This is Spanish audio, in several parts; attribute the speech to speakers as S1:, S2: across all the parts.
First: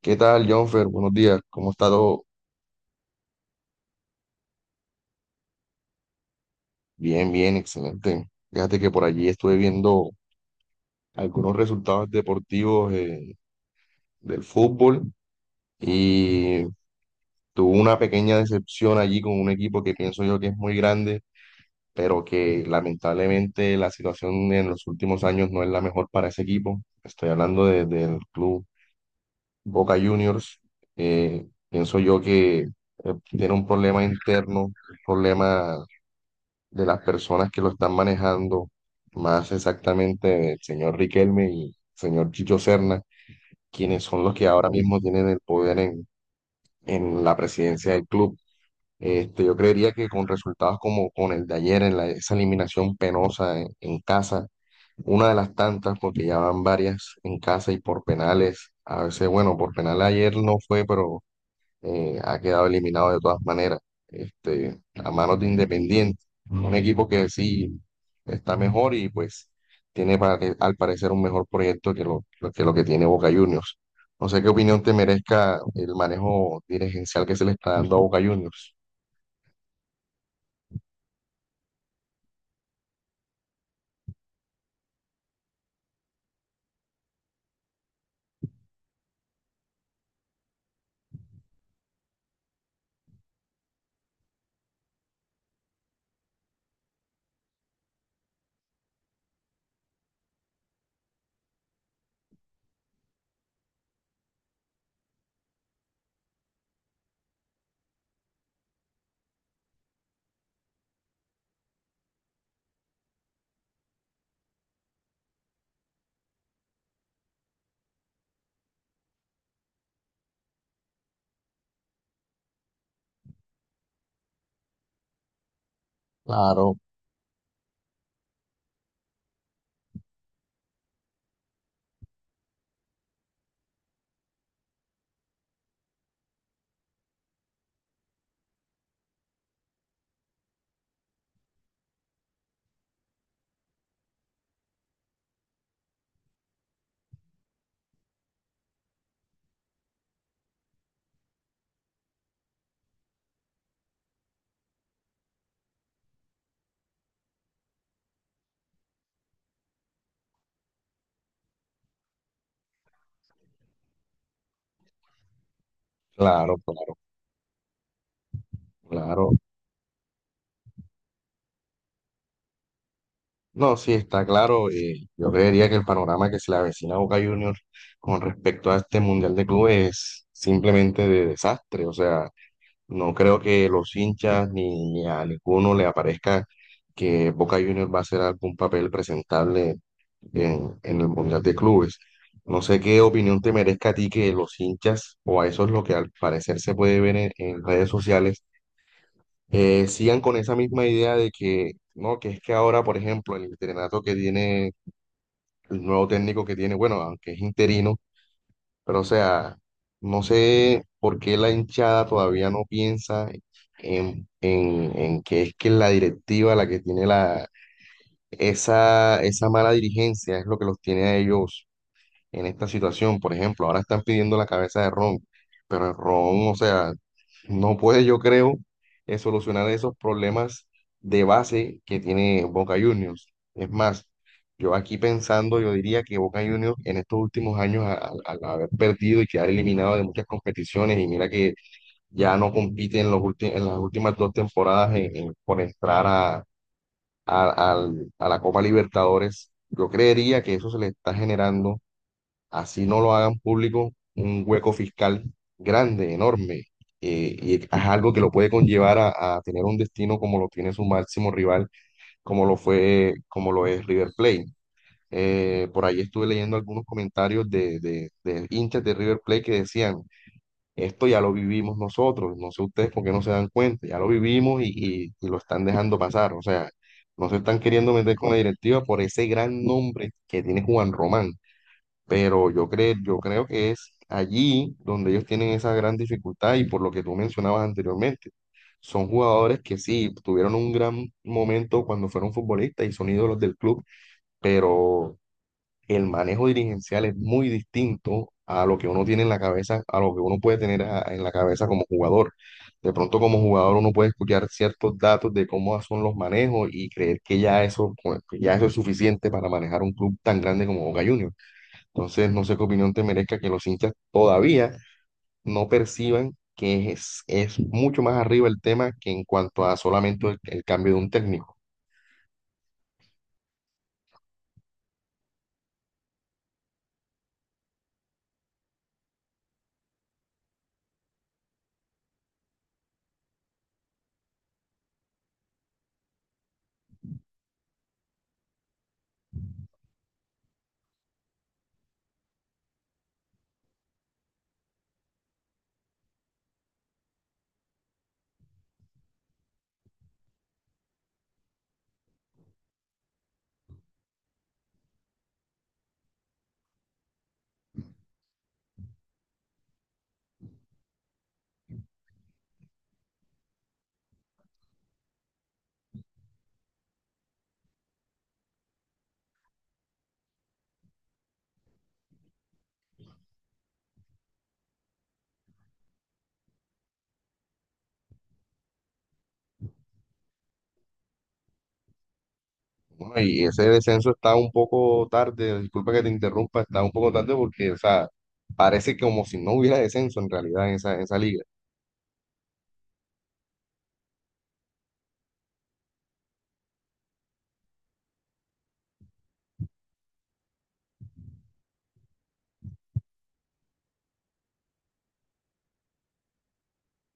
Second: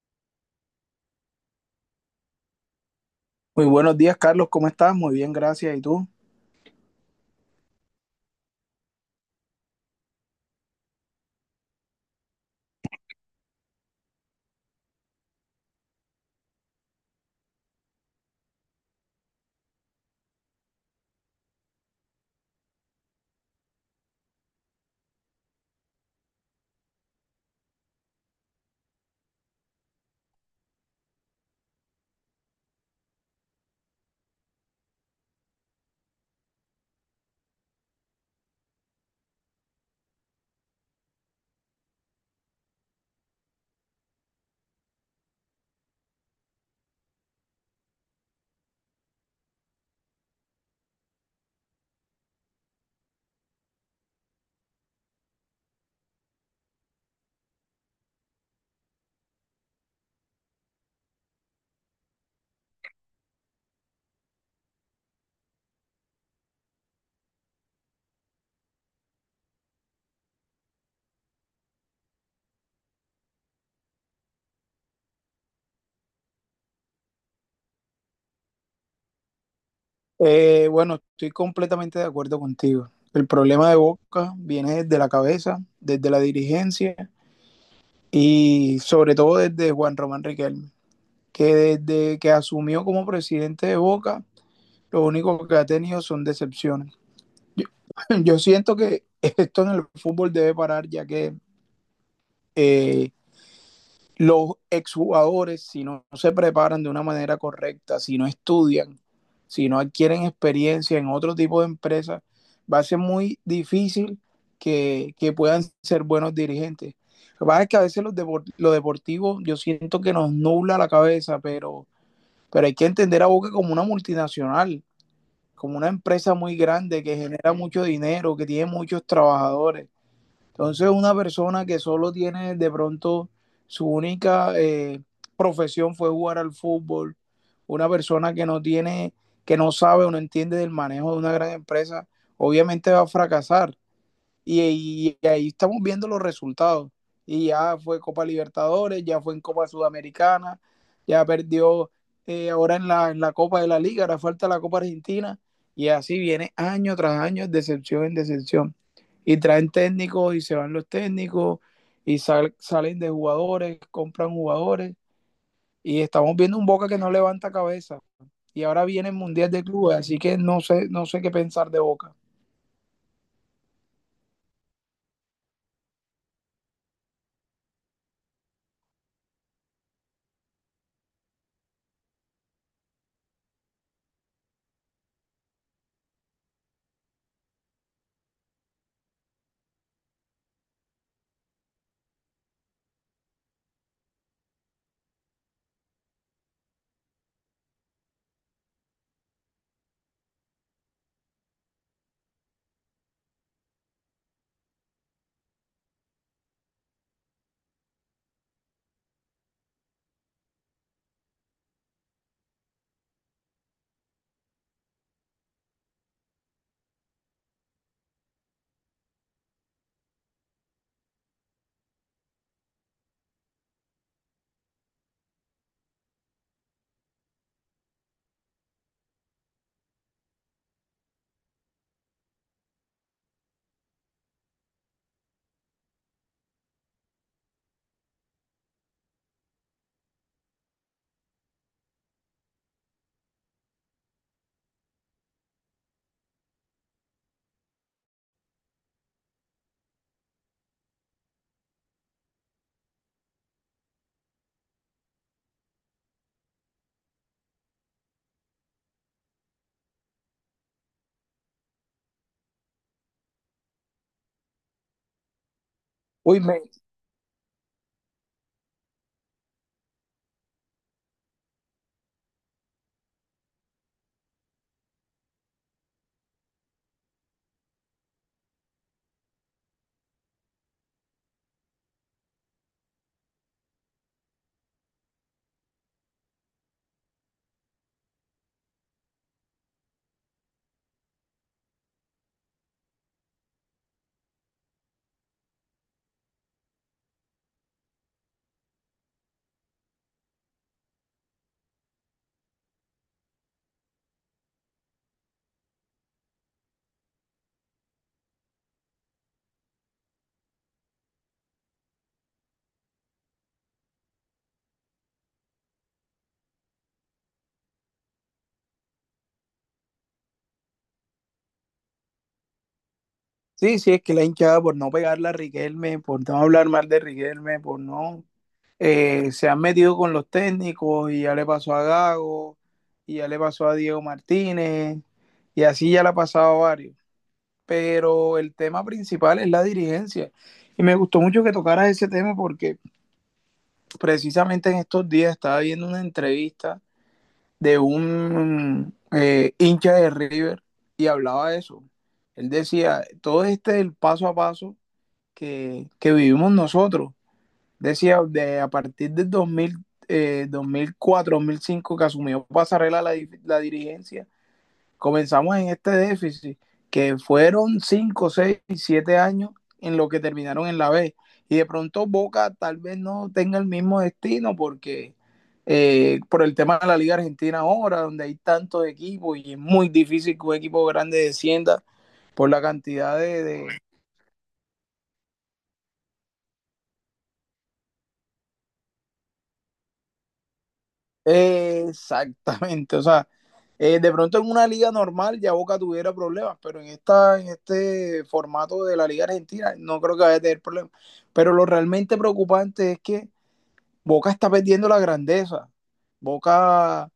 S1: ¿Qué tal, Jonfer? Buenos días. ¿Cómo está todo?
S2: Muy buenos días, Carlos. ¿Cómo estás? Muy bien, gracias. ¿Y tú?
S1: Bien, bien, excelente. Fíjate que por allí estuve viendo algunos resultados deportivos del fútbol y tuve una pequeña decepción allí con un equipo que pienso yo que es muy grande, pero que lamentablemente la situación en los últimos años no es la mejor para ese equipo. Estoy hablando del club Boca Juniors. Pienso yo que tiene un problema interno, un problema de las personas que lo están manejando, más exactamente el señor Riquelme y el señor Chicho Serna, quienes son los que ahora mismo tienen el poder en la presidencia del club. Este, yo creería que con resultados como con el de ayer, esa eliminación penosa en casa, una de las tantas, porque ya van varias en casa y por penales, a veces, bueno, por penal ayer no fue, pero ha quedado eliminado de todas maneras, este, a manos de Independiente, un equipo que sí está mejor y pues tiene al parecer un mejor proyecto que lo que tiene Boca Juniors. No sé qué opinión te merezca el manejo dirigencial que se le está dando a Boca Juniors.
S2: Bueno, estoy completamente de acuerdo contigo. El problema de Boca viene desde la cabeza, desde la dirigencia y sobre todo desde Juan Román Riquelme, que desde que asumió como presidente de Boca, lo único que ha tenido son decepciones. Yo, yo siento que esto en el fútbol debe parar, ya que eh, los exjugadores, si no se preparan de una manera correcta, si no estudian, si no adquieren experiencia en otro tipo de empresas, va a ser muy difícil que puedan ser buenos dirigentes. Lo que pasa es que a veces lo deportivo yo siento que nos nubla la cabeza, pero hay que entender a Boca como una multinacional, como una empresa muy
S1: Claro,
S2: grande que genera mucho dinero, que tiene muchos trabajadores. Entonces, una persona que solo tiene de pronto su única profesión fue jugar al fútbol, una persona que no tiene, que no sabe o no entiende del manejo de una gran empresa, obviamente va a fracasar y ahí estamos viendo los resultados. Y ya fue Copa Libertadores, ya fue en Copa Sudamericana, ya perdió ahora en la Copa de la Liga, ahora falta la Copa Argentina. Y así viene año tras año, decepción en decepción. Y traen técnicos y se van los técnicos y salen de jugadores, compran jugadores. Y estamos
S1: claro,
S2: viendo un Boca
S1: claro,
S2: que no levanta cabeza. Y ahora viene el
S1: claro.
S2: Mundial de Clubes, así que no sé, no sé qué pensar de Boca.
S1: No, sí, está claro. Yo creería que el panorama que se le avecina a Boca Juniors con respecto a este Mundial de Clubes es simplemente de desastre. O sea, no creo que los hinchas ni a ninguno le aparezca que Boca Juniors va a hacer algún papel presentable en el Mundial de Clubes. No sé qué opinión te merezca a ti que los hinchas, o a eso es lo que al parecer se puede ver en redes sociales, sigan con esa misma idea de que, no, que es que ahora, por ejemplo, el entrenato que tiene, el nuevo técnico que tiene, bueno, aunque es interino, pero, o sea, no sé por qué la hinchada todavía no piensa en que es la directiva la que tiene esa mala dirigencia, es lo que los tiene a ellos en esta situación. Por ejemplo, ahora están pidiendo la cabeza de Ron, pero el Ron, o sea, no puede, yo creo, solucionar esos problemas de base que tiene Boca Juniors. Es más, yo aquí pensando, yo diría que Boca Juniors en estos últimos años, al haber perdido y quedar eliminado de muchas competiciones, y mira que ya no compite en los en las últimas dos temporadas por entrar a la Copa Libertadores, yo creería que eso se le está generando así no lo hagan público, un hueco fiscal grande, enorme, y es algo que lo puede conllevar a tener un destino como lo tiene su máximo rival, como lo fue, como lo es River Plate. Por ahí estuve
S2: Uy,
S1: leyendo
S2: me.
S1: algunos comentarios de hinchas de River Plate que decían, esto ya lo vivimos nosotros, no sé ustedes por qué no se dan cuenta, ya lo vivimos y lo están dejando pasar, o sea, no se están queriendo meter con la directiva por ese gran nombre que tiene Juan Román, pero yo creo que es allí donde ellos tienen esa gran dificultad y por lo que tú mencionabas anteriormente. Son jugadores que sí, tuvieron un gran momento cuando fueron futbolistas y son ídolos del club, pero el manejo dirigencial es muy distinto a lo que uno tiene en la cabeza, a lo que uno puede tener en la cabeza como jugador. De pronto como jugador uno puede escuchar ciertos datos de cómo son los manejos y creer que ya eso, pues, que ya eso es suficiente para manejar un club tan grande como Boca Juniors. Entonces, no sé qué opinión te merezca que los hinchas todavía no perciban que es mucho más arriba el tema que en cuanto a solamente el cambio de un técnico.
S2: Sí, sí, es que la hinchada por no pegarla a Riquelme, por no hablar mal de Riquelme, por no... se han metido con los técnicos y ya le pasó a Gago, y ya le pasó a Diego Martínez, y así ya le ha pasado a varios. Pero el tema principal es la dirigencia. Y me gustó mucho que tocaras ese tema porque precisamente en estos días estaba viendo una entrevista de un hincha de River y hablaba de eso. Él decía, todo este el paso a paso que vivimos nosotros. Decía, de, a partir del 2000, 2004, 2005 que asumió Pasarela la dirigencia, comenzamos en este déficit, que fueron 5, 6, 7 años en lo que terminaron en la B. Y de pronto Boca tal vez no tenga el mismo destino porque por el tema de la Liga Argentina ahora, donde hay tantos equipos y es muy difícil que un equipo grande descienda por la cantidad
S1: Bueno,
S2: de,
S1: y
S2: de,
S1: ese descenso está un poco tarde, disculpa que te interrumpa, está un poco tarde porque, o sea, parece como si no hubiera descenso en realidad en en esa liga.
S2: Exactamente, o sea, de pronto en una liga normal ya Boca tuviera problemas, pero en esta, en este formato de la Liga Argentina no creo que vaya a tener problemas. Pero lo realmente preocupante es que Boca está perdiendo la grandeza. Boca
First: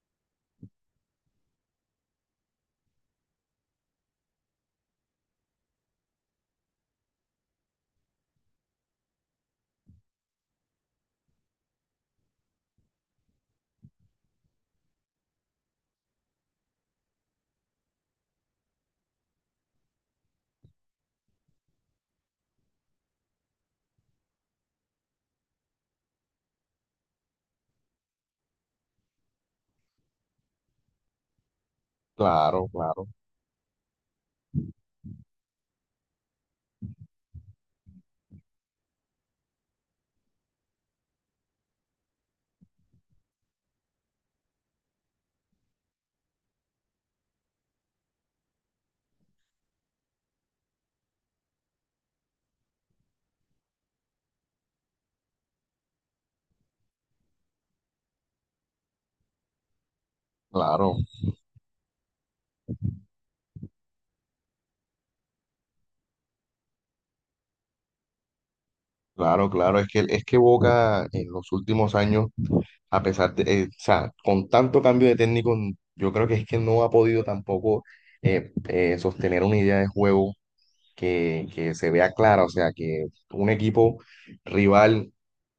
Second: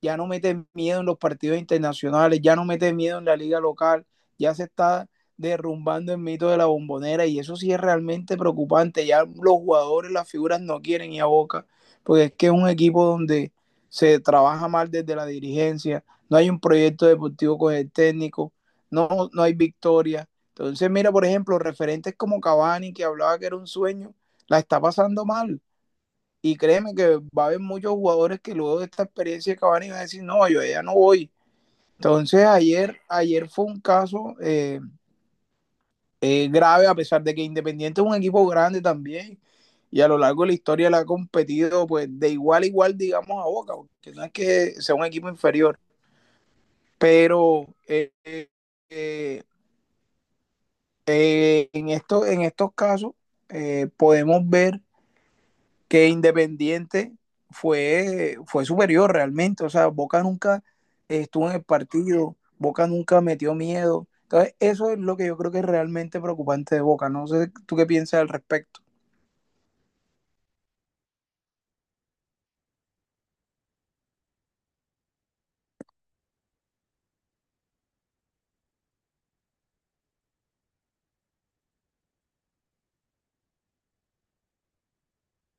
S2: ya no mete miedo en los partidos internacionales, ya no mete miedo en la liga local, ya se está derrumbando el mito de la bombonera y eso sí es realmente preocupante. Ya los jugadores, las figuras no quieren ir a Boca, porque es que es un equipo donde se trabaja mal desde la dirigencia, no hay un proyecto deportivo con el técnico, no, no hay victoria. Entonces, mira, por ejemplo, referentes como Cavani, que hablaba que era un sueño, la está pasando mal. Y créeme que va a haber muchos jugadores que luego de esta experiencia de y van a decir, no, yo ya no voy. Entonces
S1: Claro,
S2: ayer,
S1: claro,
S2: ayer fue un caso grave, a pesar de que Independiente es un equipo grande también, y a lo largo de la historia le ha competido pues de igual a igual, digamos, a Boca, porque no es que sea un equipo inferior. Pero eh, en estos casos podemos ver que Independiente fue superior realmente. O sea, Boca nunca
S1: claro,
S2: estuvo en el partido, Boca nunca metió miedo. Entonces, eso es lo que yo creo que es realmente preocupante de Boca. No sé tú qué piensas al respecto.
S1: claro, claro. Es que Boca en los últimos años a pesar de, o sea, con tanto cambio de técnico, yo creo que es que no ha podido tampoco sostener una idea de juego que se vea clara, o sea, que un equipo rival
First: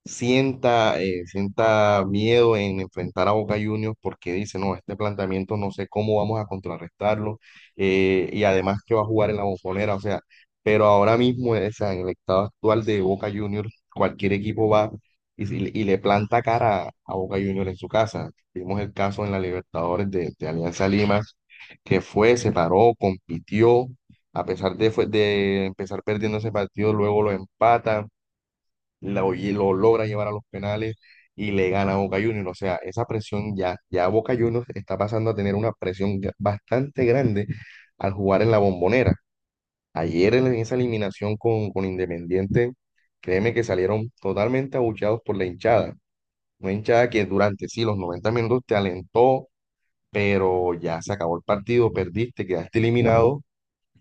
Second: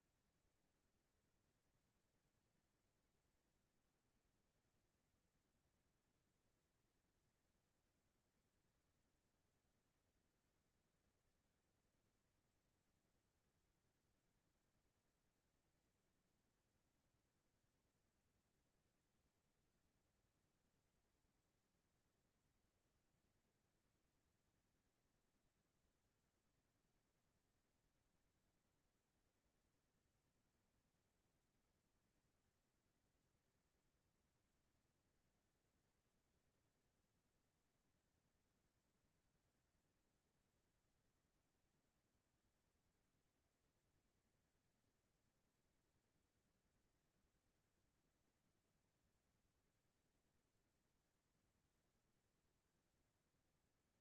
S1: sienta miedo en enfrentar a Boca Juniors porque dice, no, este planteamiento no sé cómo vamos a contrarrestarlo, y además que va a jugar en la Bombonera, o sea, pero ahora mismo, o sea, en el estado actual de Boca Juniors, cualquier equipo va y, si- y le planta cara a Boca Juniors en su casa. Vimos el caso en la Libertadores de Alianza Lima, que fue, se paró, compitió. A pesar de empezar perdiendo ese partido, luego lo empatan, lo logra llevar a los penales y le gana a Boca Juniors. O sea, esa presión, ya Boca Juniors está pasando a tener una presión bastante grande al jugar en la Bombonera. Ayer en esa eliminación con Independiente, créeme que salieron totalmente abucheados por la hinchada. Una hinchada que durante sí los 90 minutos te alentó, pero ya se acabó el partido, perdiste, quedaste eliminado.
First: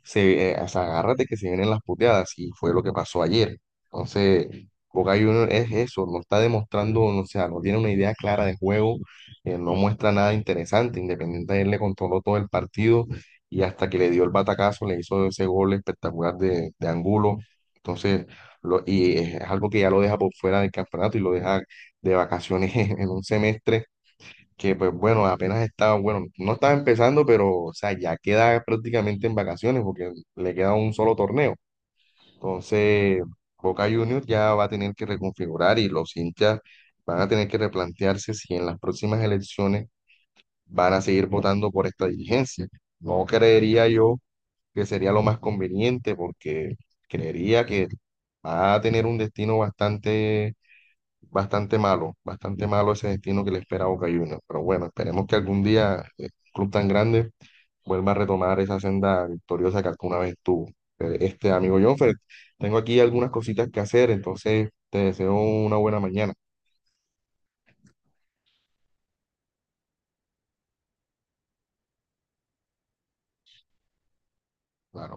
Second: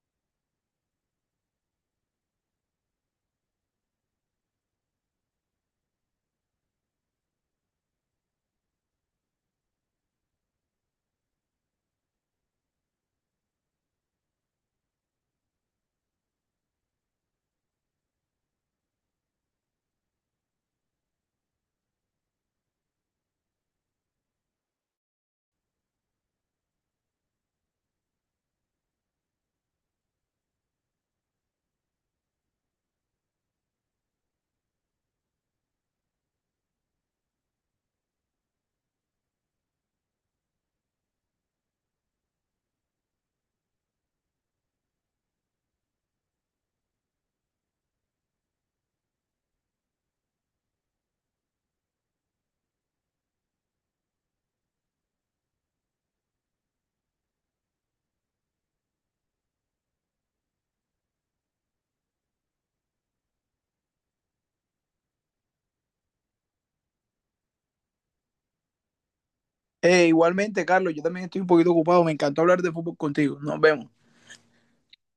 S1: O sea, agárrate que se vienen las puteadas y fue lo que pasó ayer. Entonces, Boca Juniors es eso, no está demostrando, no, o sea, no tiene una idea clara de juego, no muestra nada interesante. Independiente él le controló todo el partido y hasta que le dio el batacazo le hizo ese gol espectacular de Angulo. Entonces, lo, y es algo que ya lo deja por fuera del campeonato y lo deja de vacaciones en un semestre que pues bueno, apenas estaba, bueno, no estaba empezando, pero o sea, ya queda prácticamente en vacaciones porque le queda un solo torneo. Entonces, Boca Juniors ya va a tener que reconfigurar y los hinchas van a tener que replantearse si en las próximas elecciones van a seguir votando por esta dirigencia. No creería yo que sería lo más conveniente porque creería que va a tener un destino bastante, bastante malo, bastante malo ese destino que le espera a Boca Juniors. Pero bueno, esperemos que algún día un club tan grande vuelva a retomar esa senda victoriosa que alguna vez tuvo. Este amigo Jonfer, tengo aquí algunas cositas que hacer, entonces te deseo una buena mañana.
S2: Igualmente, Carlos, yo también estoy un poquito ocupado. Me encantó hablar de fútbol contigo. Nos vemos.
S1: Claro.